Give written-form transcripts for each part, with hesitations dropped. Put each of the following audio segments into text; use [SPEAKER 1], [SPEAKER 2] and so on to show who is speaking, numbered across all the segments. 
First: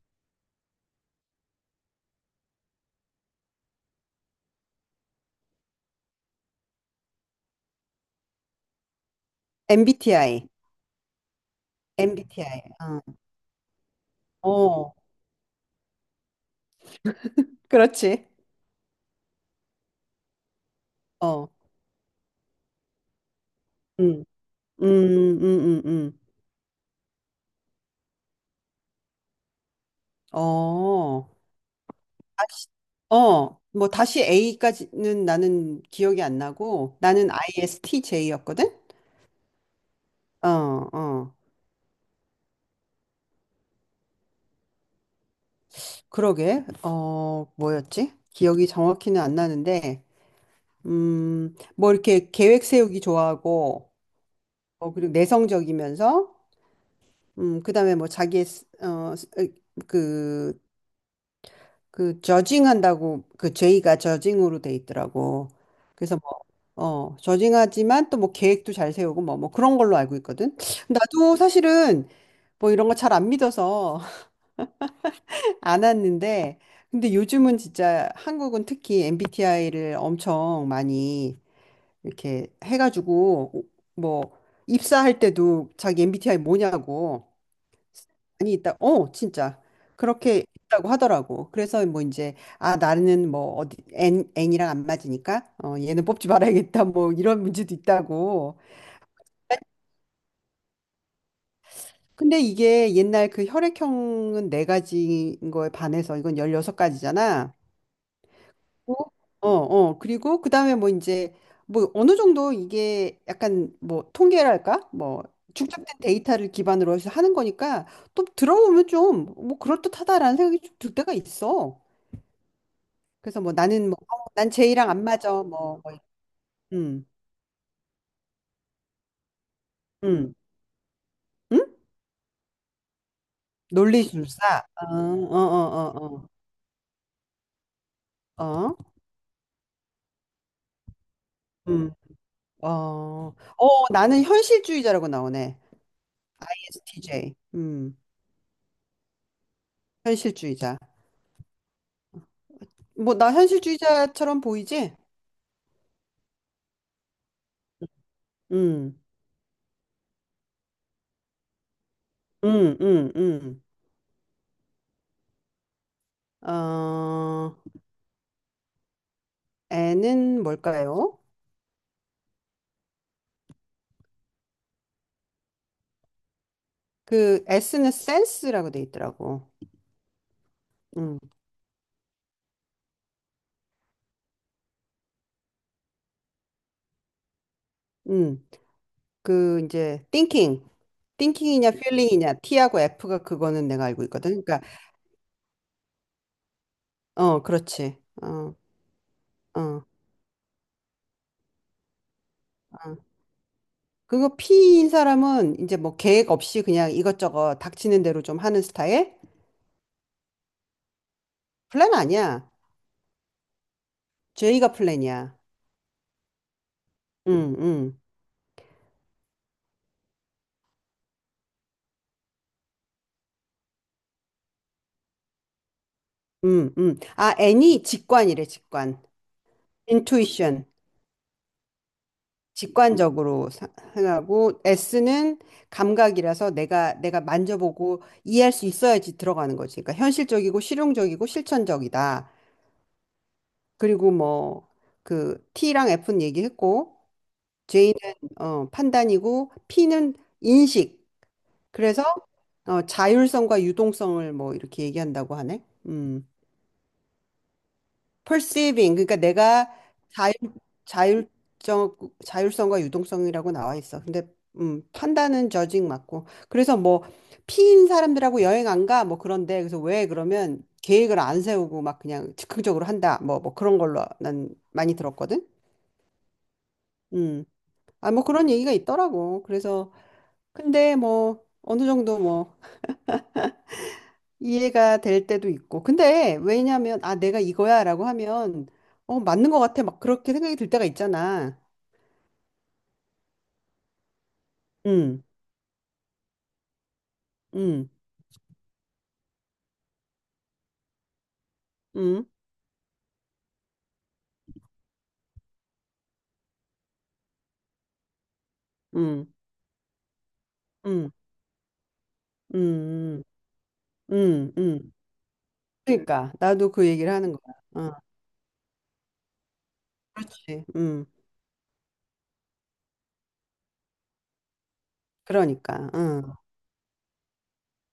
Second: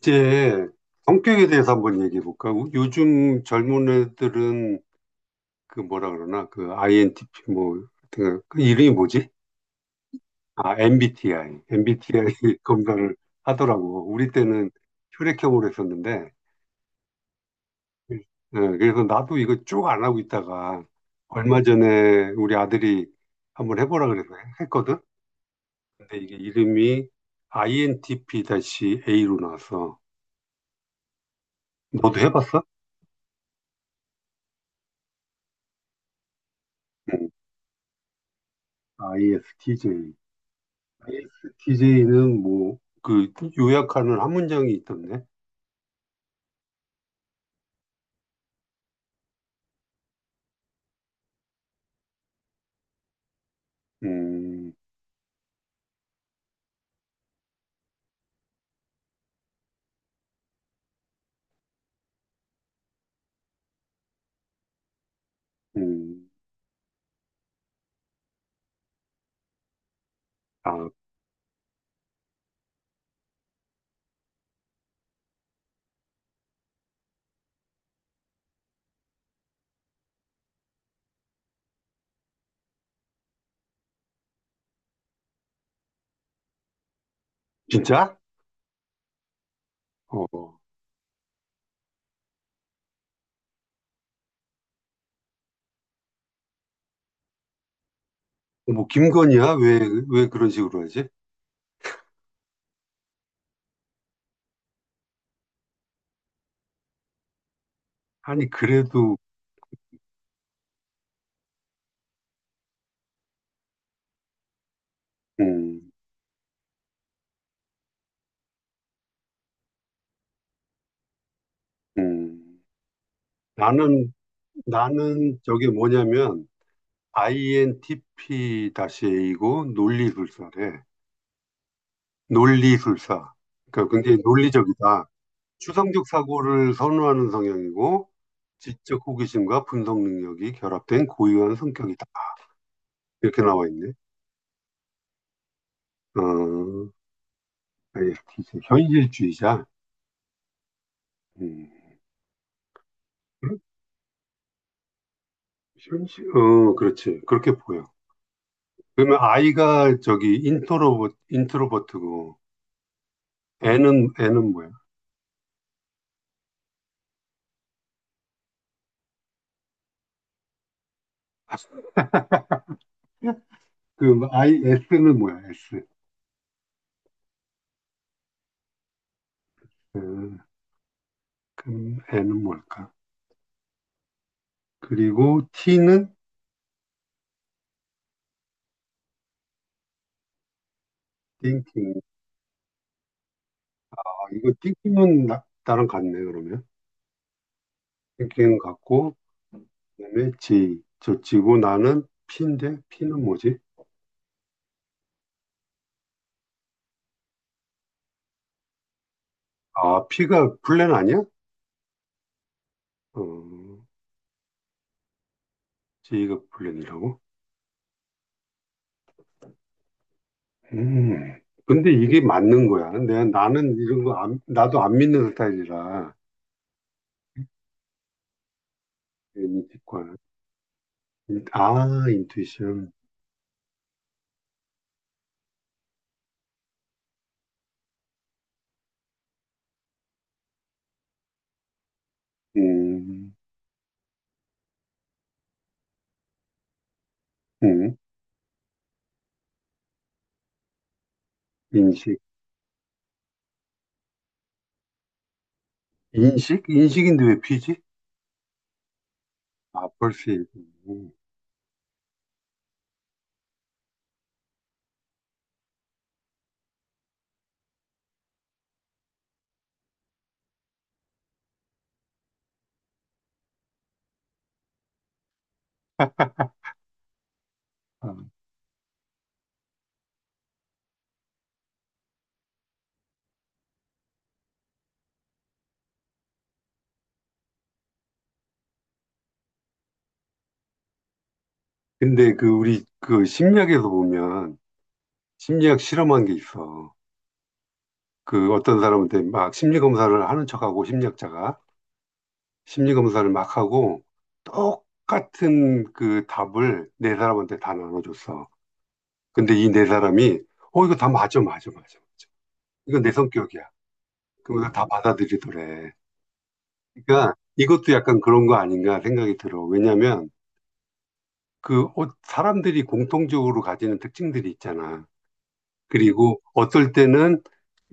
[SPEAKER 1] 이제 성격에 대해서 한번 얘기해 볼까? 요즘 젊은 애들은 그 뭐라 그러나 그 INTP 뭐 하여튼 그 이름이 뭐지?
[SPEAKER 2] MBTI,
[SPEAKER 1] 아 MBTI, MBTI
[SPEAKER 2] MBTI.
[SPEAKER 1] 검사를 하더라고. 우리
[SPEAKER 2] 어,
[SPEAKER 1] 때는
[SPEAKER 2] 어,
[SPEAKER 1] 혈액형으로 했었는데,
[SPEAKER 2] 그렇지.
[SPEAKER 1] 예, 그래서 나도 이거 쭉 안 하고 있다가
[SPEAKER 2] 어,
[SPEAKER 1] 얼마 전에 우리 아들이 한번 해보라
[SPEAKER 2] 음,
[SPEAKER 1] 그래서
[SPEAKER 2] 음,
[SPEAKER 1] 했거든.
[SPEAKER 2] 음, 음,
[SPEAKER 1] 근데
[SPEAKER 2] 음.
[SPEAKER 1] 이게 이름이 INTP-A로 나왔어.
[SPEAKER 2] 어,
[SPEAKER 1] 너도 해봤어?
[SPEAKER 2] 다시, 뭐 다시 A까지는 나는 기억이 안 나고
[SPEAKER 1] 응.
[SPEAKER 2] 나는 ISTJ였거든.
[SPEAKER 1] ISTJ.
[SPEAKER 2] 어, 어,
[SPEAKER 1] ISTJ는 뭐, 그, 요약하는 한 문장이 있던데.
[SPEAKER 2] 그러게. 뭐였지? 기억이 정확히는 안 나는데, 뭐 이렇게 계획 세우기 좋아하고,
[SPEAKER 1] 음,
[SPEAKER 2] 그리고 내성적이면서, 그다음에 뭐 자기의 그 그 저징한다고 그 죄의가 저징으로 돼 있더라고. 그래서
[SPEAKER 1] 음,
[SPEAKER 2] 뭐 저징하지만 또 뭐 계획도 잘 세우고 뭐 그런 걸로 알고 있거든.
[SPEAKER 1] 아,
[SPEAKER 2] 나도 사실은 뭐 이런 거 잘 안 믿어서 안 왔는데 근데 요즘은 진짜 한국은 특히 MBTI를 엄청 많이 이렇게 해가지고 뭐 입사할 때도 자기 MBTI 뭐냐고
[SPEAKER 1] 진짜?
[SPEAKER 2] 많이 있다. 어, 진짜. 그렇게
[SPEAKER 1] 어,
[SPEAKER 2] 있다고 하더라고. 그래서 뭐 이제, 아, 나는 뭐 어디, N이랑 안 맞으니까, 얘는 뽑지 말아야겠다. 뭐 이런 문제도 있다고.
[SPEAKER 1] 뭐, 김건희야? 왜 그런 식으로 하지?
[SPEAKER 2] 근데 이게 옛날 그 혈액형은 네 가지인 거에 반해서 이건 16가지잖아.
[SPEAKER 1] 아니, 그래도,
[SPEAKER 2] 어, 어. 그리고 그 다음에 뭐 이제, 뭐 어느 정도 이게 약간 뭐 통계랄까? 뭐
[SPEAKER 1] 음,
[SPEAKER 2] 축적된 데이터를 기반으로 해서 하는 거니까 또 들어보면 좀 뭐 그럴듯하다라는 생각이 좀 들 때가 있어.
[SPEAKER 1] 음,
[SPEAKER 2] 그래서 뭐 나는 뭐,
[SPEAKER 1] 나는,
[SPEAKER 2] 난 제이랑 안 맞아.
[SPEAKER 1] 나는 저게
[SPEAKER 2] 뭐
[SPEAKER 1] 뭐냐면,
[SPEAKER 2] 음,
[SPEAKER 1] INTP-A이고,
[SPEAKER 2] 음,
[SPEAKER 1] 논리술사래.
[SPEAKER 2] 음?
[SPEAKER 1] 논리술사. 그러니까 굉장히
[SPEAKER 2] 논리술사. 어,
[SPEAKER 1] 논리적이다.
[SPEAKER 2] 어,
[SPEAKER 1] 추상적
[SPEAKER 2] 어,
[SPEAKER 1] 사고를 선호하는 성향이고
[SPEAKER 2] 어, 어, 어,
[SPEAKER 1] 지적 호기심과 분석 능력이 결합된 고유한
[SPEAKER 2] 음,
[SPEAKER 1] 성격이다.
[SPEAKER 2] 어,
[SPEAKER 1] 이렇게 나와
[SPEAKER 2] 어,
[SPEAKER 1] 있네.
[SPEAKER 2] 나는 현실주의자라고 나오네.
[SPEAKER 1] 어,
[SPEAKER 2] ESTJ.
[SPEAKER 1] t 현실주의자.
[SPEAKER 2] 현실주의자.
[SPEAKER 1] 음,
[SPEAKER 2] 뭐, 나
[SPEAKER 1] 그렇-
[SPEAKER 2] 현실주의자처럼 보이지?
[SPEAKER 1] 그렇지. 그렇게 보여.
[SPEAKER 2] 음,
[SPEAKER 1] 그러면 i 가 저기 인트로버트고
[SPEAKER 2] 음, 음, 음.
[SPEAKER 1] N은 뭐야?
[SPEAKER 2] 어, N은 뭘까요?
[SPEAKER 1] 그럼 I S는 뭐야? S.
[SPEAKER 2] 그 S는 센스라고 돼 있더라고.
[SPEAKER 1] 어,
[SPEAKER 2] 음,
[SPEAKER 1] 그럼 N은 뭘까? 그리고 T는
[SPEAKER 2] 음. 그 이제 thinking, thinking이냐
[SPEAKER 1] thinking.
[SPEAKER 2] feeling이냐 T하고 F가 그거는 내가
[SPEAKER 1] 아,
[SPEAKER 2] 알고 있거든.
[SPEAKER 1] 이거
[SPEAKER 2] 그러니까
[SPEAKER 1] thinking은 나랑 같네 그러면.
[SPEAKER 2] 그렇지. 어
[SPEAKER 1] 펭귄 같고
[SPEAKER 2] 어 어.
[SPEAKER 1] 그다음에 J 저 지고 나는 P인데 P는 뭐지?
[SPEAKER 2] 그거 P인 사람은 이제 뭐 계획 없이 그냥 이것저것 닥치는 대로 좀 하는 스타일?
[SPEAKER 1] 아 P가 플랜 아니야?
[SPEAKER 2] 플랜 아니야.
[SPEAKER 1] 어
[SPEAKER 2] J가 플랜이야.
[SPEAKER 1] J가 플랜이라고?
[SPEAKER 2] 음 음
[SPEAKER 1] 음 근데 이게 맞는 거야. 내가 나는 이런 거 나도 안 믿는 스타일이라
[SPEAKER 2] 아 N이 직관이래 직관.
[SPEAKER 1] 인식과
[SPEAKER 2] intuition.
[SPEAKER 1] 아 인투이션
[SPEAKER 2] 직관적으로 생각하고 S는 감각이라서 내가 만져보고 이해할 수 있어야지 들어가는 거지. 그러니까 현실적이고 실용적이고 실천적이다.
[SPEAKER 1] 음,
[SPEAKER 2] 그리고 뭐 그 T랑 F는 얘기했고 J는
[SPEAKER 1] 음
[SPEAKER 2] 판단이고 P는 인식. 그래서
[SPEAKER 1] 인식
[SPEAKER 2] 자율성과 유동성을 뭐 이렇게 얘기한다고 하네. 음.
[SPEAKER 1] 인식인데 왜 P지?
[SPEAKER 2] perceiving 그러니까 내가
[SPEAKER 1] 아 벌써
[SPEAKER 2] 자율
[SPEAKER 1] 음.
[SPEAKER 2] 자율적 자율성과 유동성이라고 나와 있어. 근데 판단은 judging 맞고. 그래서 뭐 피인 사람들하고 여행 안 가? 뭐 그런데 그래서 왜 그러면 계획을 안 세우고 막 그냥 즉흥적으로 한다. 뭐 뭐 그런 걸로 난 많이 들었거든. 음.
[SPEAKER 1] 아,
[SPEAKER 2] 아, 뭐 그런 얘기가 있더라고. 그래서 근데 뭐 어느 정도 뭐 이해가 될 때도 있고. 근데 왜냐면 아 내가 이거야라고 하면 맞는 것 같아. 막 그렇게 생각이 들 때가 있잖아.
[SPEAKER 1] 근데 그 우리 그 심리학에서 보면
[SPEAKER 2] 음,
[SPEAKER 1] 심리학 실험한 게 있어.
[SPEAKER 2] 음,
[SPEAKER 1] 그 어떤 사람한테 막 심리 검사를 하는 척하고 심리학자가
[SPEAKER 2] 음,
[SPEAKER 1] 심리 검사를 막 하고 똑같은 그 답을 네 사람한테 다 나눠줬어.
[SPEAKER 2] 음,
[SPEAKER 1] 근데 이 네 사람이 이거 다
[SPEAKER 2] 음,
[SPEAKER 1] 맞아 맞아 맞아 맞아. 이거 내
[SPEAKER 2] 음,
[SPEAKER 1] 성격이야.
[SPEAKER 2] 음,
[SPEAKER 1] 그러면서 다
[SPEAKER 2] 음.
[SPEAKER 1] 받아들이더래.
[SPEAKER 2] 그러니까 나도 그 얘기를 하는
[SPEAKER 1] 그러니까
[SPEAKER 2] 거야.
[SPEAKER 1] 이것도
[SPEAKER 2] 어,
[SPEAKER 1] 약간 그런 거 아닌가 생각이 들어. 왜냐하면
[SPEAKER 2] 그렇지.
[SPEAKER 1] 그 사람들이 공통적으로 가지는 특징들이 있잖아.
[SPEAKER 2] 그러니까.
[SPEAKER 1] 그리고 어떨 때는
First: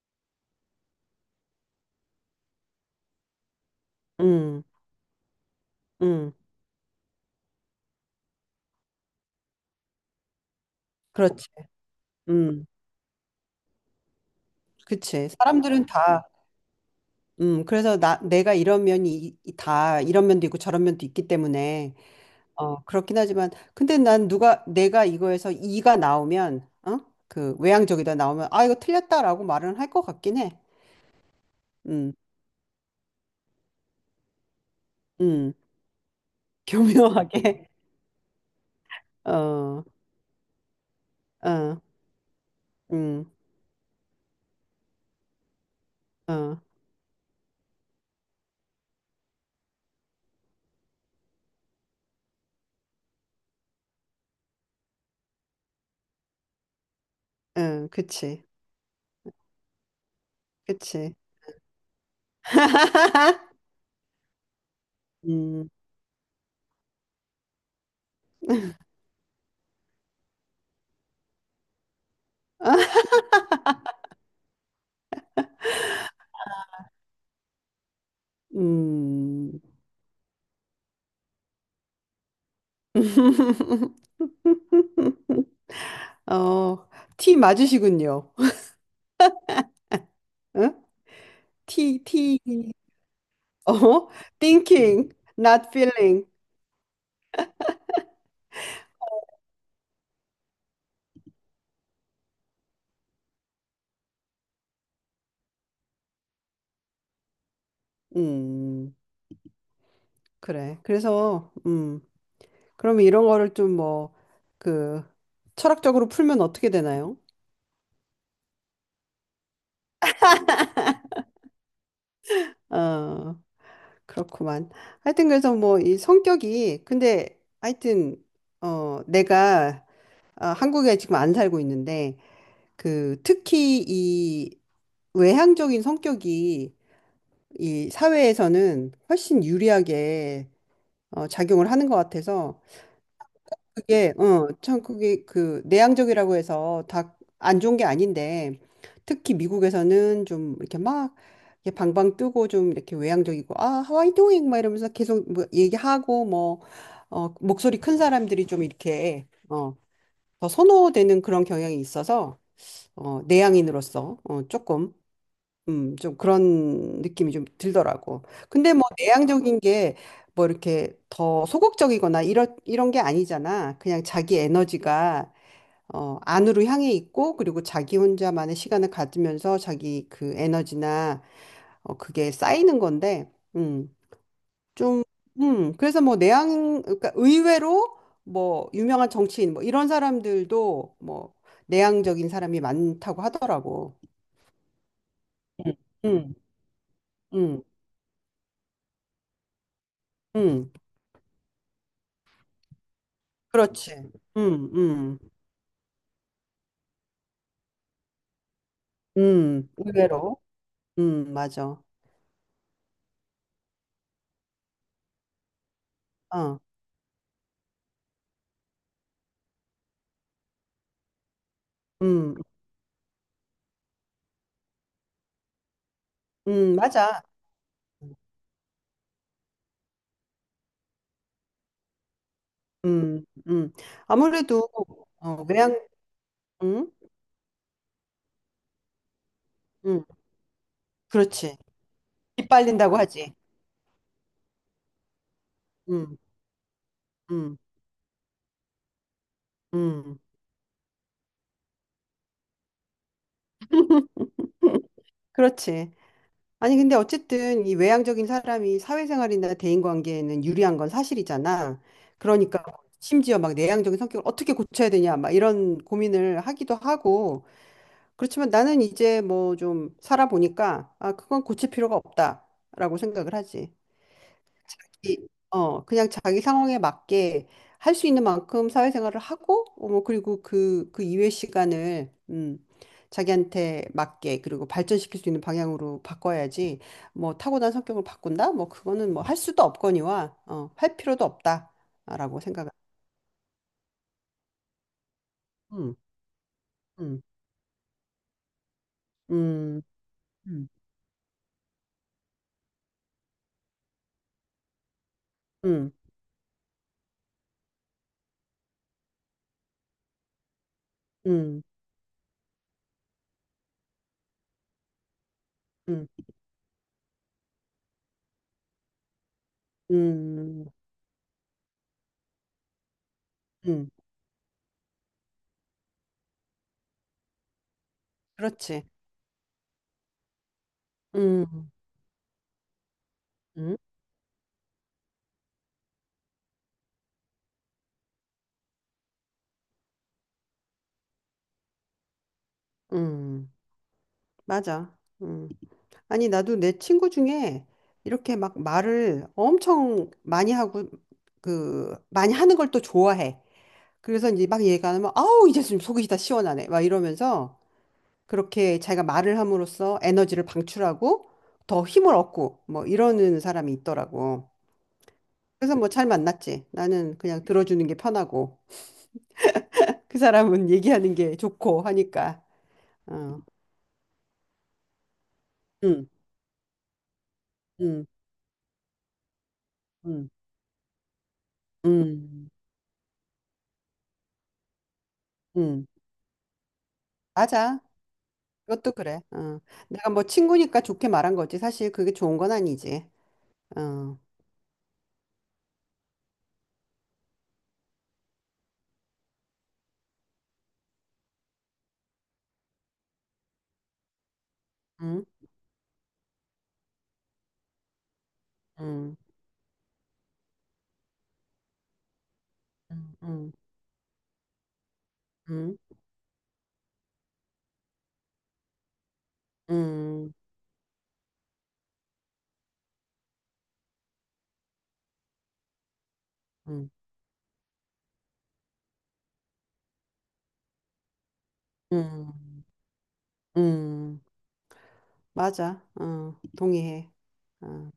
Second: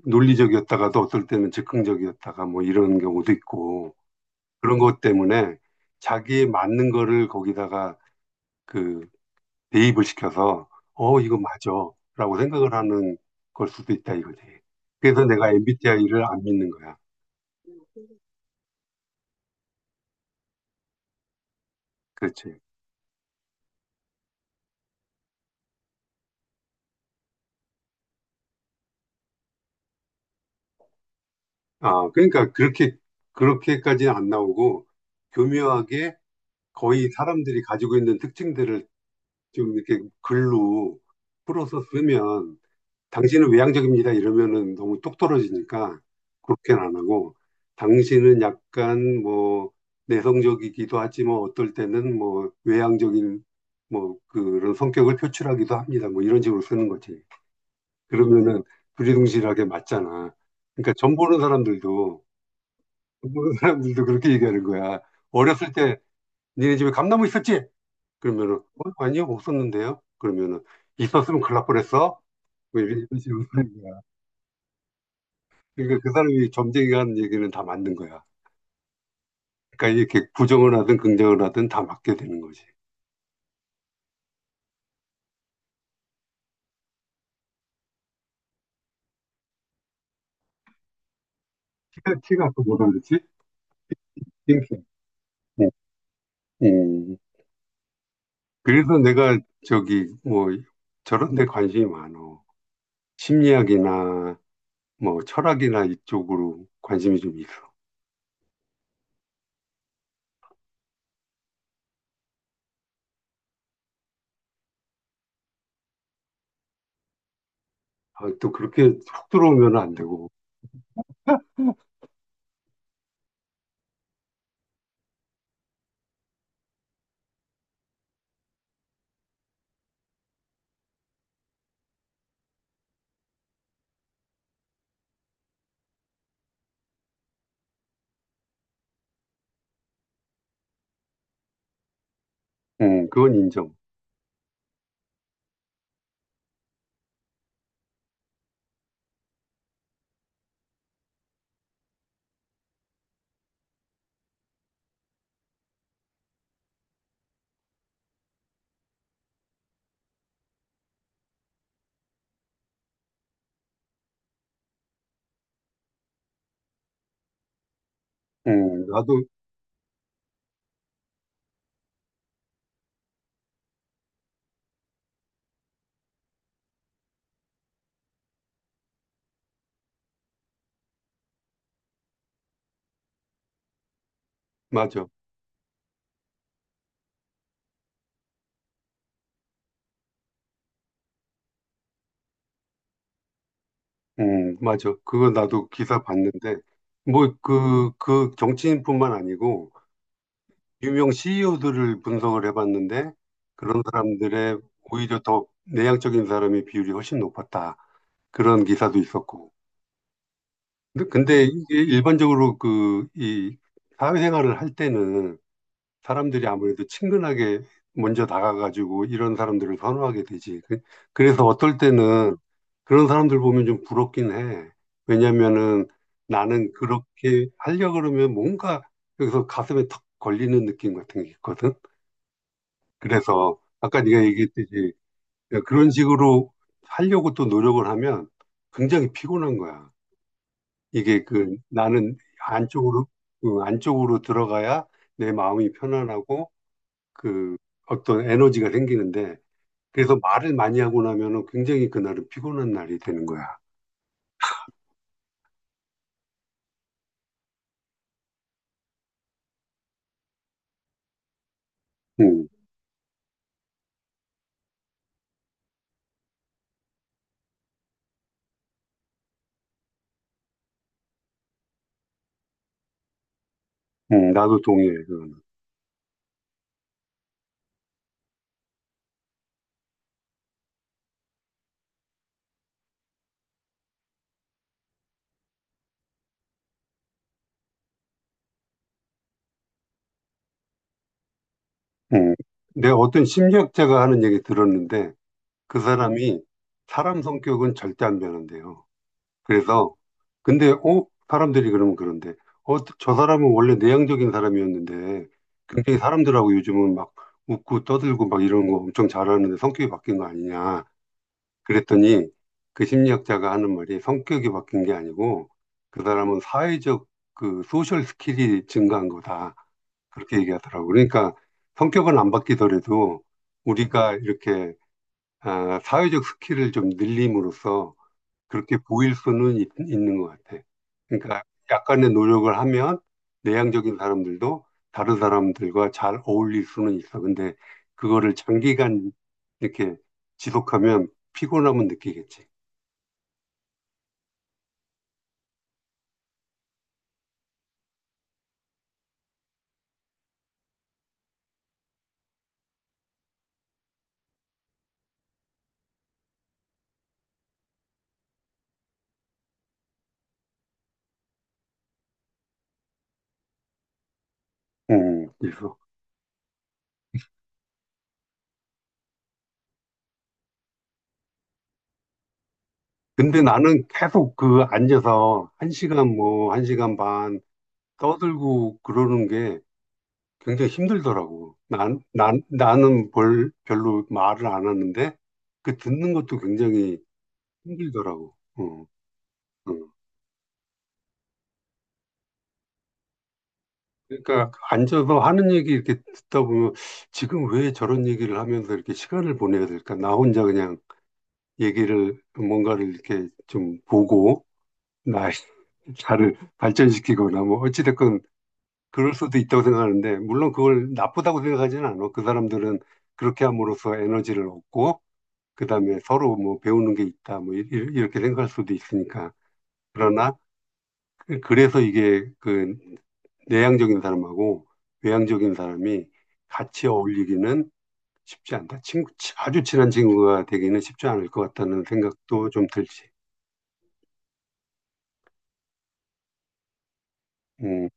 [SPEAKER 1] 논리적이었다가도 어떨 때는 즉흥적이었다가 뭐 이런 경우도 있고.
[SPEAKER 2] 음,
[SPEAKER 1] 그런 것 때문에
[SPEAKER 2] 음,
[SPEAKER 1] 자기에 맞는 거를 거기다가 그 대입을 시켜서 이거
[SPEAKER 2] 그렇지.
[SPEAKER 1] 맞아. 라고
[SPEAKER 2] 음,
[SPEAKER 1] 생각을 하는 걸 수도 있다 이거지. 그래서
[SPEAKER 2] 그치.
[SPEAKER 1] 내가
[SPEAKER 2] 사람들은
[SPEAKER 1] MBTI를
[SPEAKER 2] 다.
[SPEAKER 1] 안 믿는 거야.
[SPEAKER 2] 그래서 나 내가 이런 면이 다 이런 면도 있고 저런 면도 있기 때문에
[SPEAKER 1] 그렇지.
[SPEAKER 2] 어 그렇긴 하지만 근데 난 누가 내가 이거에서 이가 나오면 그 외향적이다 나오면 아 이거 틀렸다라고 말은 할 것 같긴 해.
[SPEAKER 1] 아,
[SPEAKER 2] 음,
[SPEAKER 1] 그러니까 그렇게까지는 안 나오고
[SPEAKER 2] 음,
[SPEAKER 1] 교묘하게 거의 사람들이
[SPEAKER 2] 교묘하게.
[SPEAKER 1] 가지고 있는 특징들을 좀
[SPEAKER 2] 어,
[SPEAKER 1] 이렇게 글로
[SPEAKER 2] 어,
[SPEAKER 1] 풀어서 쓰면
[SPEAKER 2] 음,
[SPEAKER 1] 당신은 외향적입니다. 이러면은 너무 똑 떨어지니까
[SPEAKER 2] 어,
[SPEAKER 1] 그렇게는 안 하고 당신은 약간 뭐 내성적이기도 하지만 어떨 때는 뭐 외향적인 뭐 그런 성격을 표출하기도 합니다. 뭐 이런 식으로 쓰는 거지.
[SPEAKER 2] 응, 그치,
[SPEAKER 1] 그러면은 두리둥실하게 맞잖아. 그러니까
[SPEAKER 2] 그치.
[SPEAKER 1] 점 보는 사람들도 그렇게 얘기하는 거야.
[SPEAKER 2] 음,
[SPEAKER 1] 어렸을 때 니네 집에 감나무 있었지? 그러면은 아니요 없었는데요. 그러면은 있었으면 큰일 날 뻔했어. 뭐 이런 식으로 쓰는 거야. 그러니까 그 사람이 점쟁이가 하는 얘기는 다 맞는 거야.
[SPEAKER 2] 음.
[SPEAKER 1] 그러니까 이렇게 부정을 하든 긍정을 하든 다 맞게 되는 거지.
[SPEAKER 2] 어, 티 맞으시군요. 응? 티, 티,
[SPEAKER 1] 티가 또 뭐라 그랬지?
[SPEAKER 2] 어,
[SPEAKER 1] 띵킹.
[SPEAKER 2] thinking,
[SPEAKER 1] 음,
[SPEAKER 2] not feeling.
[SPEAKER 1] 음. 그래서 내가 저기 뭐 저런 데 관심이 많어. 심리학이나 뭐 철학이나 이쪽으로 관심이 좀 있어.
[SPEAKER 2] 음, 그래. 그래서, 그러면 이런 거를 좀 뭐, 그, 철학적으로 풀면 어떻게 되나요?
[SPEAKER 1] 아, 또 그렇게 훅 들어오면 안 되고.
[SPEAKER 2] 어, 그렇구만. 하여튼 그래서 뭐 이 성격이 근데 하여튼 내가 한국에 지금 안 살고 있는데 그 특히 이 외향적인 성격이 이 사회에서는 훨씬 유리하게 작용을 하는 것 같아서
[SPEAKER 1] 그건 인정.
[SPEAKER 2] 그게 어, 참 그게 그 내향적이라고 해서 다 안 좋은 게 아닌데 특히 미국에서는 좀 이렇게 막 이렇게 방방 뜨고 좀 이렇게 외향적이고 아 하와이 도잉 막 이러면서 계속 뭐 얘기하고 뭐 목소리 큰 사람들이 좀 이렇게 더 선호되는 그런 경향이 있어서 내향인으로서 조금 좀 그런 느낌이 좀 들더라고. 근데 뭐
[SPEAKER 1] 나도
[SPEAKER 2] 내향적인 게 뭐 이렇게 더 소극적이거나 이런 게 아니잖아. 그냥 자기 에너지가 안으로 향해 있고 그리고 자기 혼자만의 시간을 가지면서 자기 그 에너지나 그게 쌓이는 건데 음, 좀
[SPEAKER 1] 맞아.
[SPEAKER 2] 그래서 뭐 내향 그러니까 의외로 뭐 유명한 정치인 뭐 이런 사람들도 뭐 내향적인 사람이 많다고 하더라고.
[SPEAKER 1] 맞아. 그거 나도
[SPEAKER 2] 음.
[SPEAKER 1] 기사
[SPEAKER 2] 음,
[SPEAKER 1] 봤는데 뭐
[SPEAKER 2] 음,
[SPEAKER 1] 그 정치인뿐만 아니고
[SPEAKER 2] 음.
[SPEAKER 1] 유명 CEO들을 분석을 해봤는데 그런
[SPEAKER 2] 그렇지.
[SPEAKER 1] 사람들의
[SPEAKER 2] 음,
[SPEAKER 1] 오히려
[SPEAKER 2] 음,
[SPEAKER 1] 더 내향적인 사람의 비율이 훨씬 높았다. 그런 기사도 있었고.
[SPEAKER 2] 의외로.
[SPEAKER 1] 근데 이게
[SPEAKER 2] 맞아.
[SPEAKER 1] 일반적으로 그 이 사회생활을 할 때는 사람들이
[SPEAKER 2] 어,
[SPEAKER 1] 아무래도 친근하게 먼저 다가가지고 이런 사람들을 선호하게 되지. 그래서 어떨
[SPEAKER 2] 음,
[SPEAKER 1] 때는 그런 사람들 보면 좀 부럽긴 해. 왜냐면은 나는
[SPEAKER 2] 맞아.
[SPEAKER 1] 그렇게 하려고 그러면 뭔가 여기서 가슴에 턱 걸리는 느낌 같은 게 있거든.
[SPEAKER 2] 음,
[SPEAKER 1] 그래서
[SPEAKER 2] 음.
[SPEAKER 1] 아까 네가
[SPEAKER 2] 아무래도,
[SPEAKER 1] 얘기했듯이
[SPEAKER 2] 외양,
[SPEAKER 1] 그런 식으로
[SPEAKER 2] 음,
[SPEAKER 1] 하려고 또 노력을 하면 굉장히 피곤한 거야.
[SPEAKER 2] 음,
[SPEAKER 1] 이게 그
[SPEAKER 2] 그렇지.
[SPEAKER 1] 나는
[SPEAKER 2] 이빨린다고
[SPEAKER 1] 안쪽으로
[SPEAKER 2] 하지.
[SPEAKER 1] 그 안쪽으로 들어가야 내 마음이
[SPEAKER 2] 음,
[SPEAKER 1] 편안하고 그
[SPEAKER 2] 음,
[SPEAKER 1] 어떤 에너지가 생기는데 그래서
[SPEAKER 2] 음.
[SPEAKER 1] 말을 많이 하고 나면은 굉장히 그날은 피곤한 날이 되는 거야.
[SPEAKER 2] 그렇지. 아니, 근데 어쨌든 이 외향적인 사람이 사회생활이나 대인관계에는 유리한 건 사실이잖아.
[SPEAKER 1] 음,
[SPEAKER 2] 그러니까 심지어 막 내향적인 성격을 어떻게 고쳐야 되냐, 막 이런 고민을 하기도 하고, 그렇지만 나는 이제 뭐 좀 살아보니까 아, 그건 고칠 필요가 없다라고 생각을 하지.
[SPEAKER 1] 나도 동의해. 그거는.
[SPEAKER 2] 그냥 자기 상황에 맞게 할 수 있는 만큼 사회생활을 하고 어, 뭐 그리고 그 이외 시간을 자기한테 맞게 그리고 발전시킬 수 있는 방향으로 바꿔야지 뭐 타고난 성격을 바꾼다? 뭐 그거는 뭐 할 수도 없거니와 할 필요도
[SPEAKER 1] 음.
[SPEAKER 2] 없다라고 생각을.
[SPEAKER 1] 내가 어떤 심리학자가 하는 얘기 들었는데 그
[SPEAKER 2] 음,
[SPEAKER 1] 사람이 사람
[SPEAKER 2] 음,
[SPEAKER 1] 성격은 절대 안 변한대요.
[SPEAKER 2] 음,
[SPEAKER 1] 그래서
[SPEAKER 2] 음,
[SPEAKER 1] 근데 사람들이 그러면 그런데 어저 사람은 원래 내향적인 사람이었는데
[SPEAKER 2] 음,
[SPEAKER 1] 굉장히 사람들하고 요즘은 막 웃고 떠들고 막 이런 거 엄청 잘하는데 성격이 바뀐 거 아니냐
[SPEAKER 2] 음,
[SPEAKER 1] 그랬더니 그 심리학자가 하는 말이 성격이 바뀐 게 아니고 그
[SPEAKER 2] 음,
[SPEAKER 1] 사람은 사회적 그 소셜 스킬이 증가한 거다 그렇게
[SPEAKER 2] 음, 음.
[SPEAKER 1] 얘기하더라고 그러니까 성격은 안 바뀌더라도
[SPEAKER 2] 음.
[SPEAKER 1] 우리가 이렇게 아, 사회적 스킬을 좀 늘림으로써 그렇게
[SPEAKER 2] 그렇지.
[SPEAKER 1] 보일 수는 있, 는것 같아. 그러니까
[SPEAKER 2] 음,
[SPEAKER 1] 약간의 노력을 하면
[SPEAKER 2] 음,
[SPEAKER 1] 내향적인 사람들도 다른 사람들과 잘 어울릴 수는 있어. 근데 그거를 장기간 이렇게 지속하면 피곤함은 느끼겠지.
[SPEAKER 2] 음, 맞아. 음. 아니, 나도 내 친구 중에 이렇게 막 말을 엄청 많이 하고, 그, 많이 하는 걸 또 좋아해. 그래서 이제 막 얘기하면, 아우, 이제 좀 속이 다 시원하네. 막 이러면서 그렇게 자기가 말을 함으로써 에너지를 방출하고 더 힘을 얻고 뭐 이러는 사람이 있더라고. 그래서
[SPEAKER 1] 그래서.
[SPEAKER 2] 뭐 잘 만났지. 나는 그냥 들어주는 게 편하고 그 사람은 얘기하는 게 좋고 하니까. 어.
[SPEAKER 1] 근데 나는 계속 그 앉아서 1시간
[SPEAKER 2] 음,
[SPEAKER 1] 뭐, 1시간 반
[SPEAKER 2] 음,
[SPEAKER 1] 떠들고 그러는 게
[SPEAKER 2] 음,
[SPEAKER 1] 굉장히 힘들더라고.
[SPEAKER 2] 음.
[SPEAKER 1] 나는 별로 말을 안 하는데 그
[SPEAKER 2] 음,
[SPEAKER 1] 듣는 것도 굉장히
[SPEAKER 2] 맞아.
[SPEAKER 1] 힘들더라고. 어.
[SPEAKER 2] 그것도 그래. 어.
[SPEAKER 1] 음.
[SPEAKER 2] 내가 뭐 친구니까 좋게 말한 거지. 사실 그게 좋은 건 아니지. 어.
[SPEAKER 1] 그러니까 앉아서 하는 얘기 이렇게 듣다 보면 지금 왜 저런 얘기를 하면서 이렇게 시간을 보내야 될까? 나 혼자 그냥 얘기를 뭔가를 이렇게 좀 보고
[SPEAKER 2] 음,
[SPEAKER 1] 나, 나를 발전시키거나 뭐 어찌됐건 그럴
[SPEAKER 2] 음,
[SPEAKER 1] 수도 있다고 생각하는데 물론 그걸 나쁘다고 생각하지는 않아. 그 사람들은
[SPEAKER 2] 음,
[SPEAKER 1] 그렇게
[SPEAKER 2] 음,
[SPEAKER 1] 함으로써 에너지를 얻고
[SPEAKER 2] 음,
[SPEAKER 1] 그다음에 서로 뭐 배우는 게 있다 뭐 이렇게 생각할 수도 있으니까.
[SPEAKER 2] 음,
[SPEAKER 1] 그러나 그래서 이게 그 내향적인 사람하고 외향적인 사람이 같이
[SPEAKER 2] 음,
[SPEAKER 1] 어울리기는 쉽지 않다. 아주 친한 친구가 되기는 쉽지 않을 것 같다는 생각도
[SPEAKER 2] 음,
[SPEAKER 1] 좀 들지.
[SPEAKER 2] 음. 맞아. 어, 동의해.
[SPEAKER 1] 음,
[SPEAKER 2] 어.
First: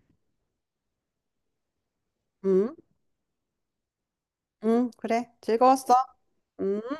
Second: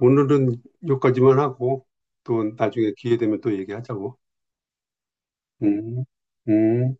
[SPEAKER 1] 오늘은 여기까지만 하고 또
[SPEAKER 2] 음,
[SPEAKER 1] 나중에 기회 되면 또 얘기하자고.
[SPEAKER 2] 그래. 즐거웠어.
[SPEAKER 1] 음,
[SPEAKER 2] 음.
[SPEAKER 1] 음.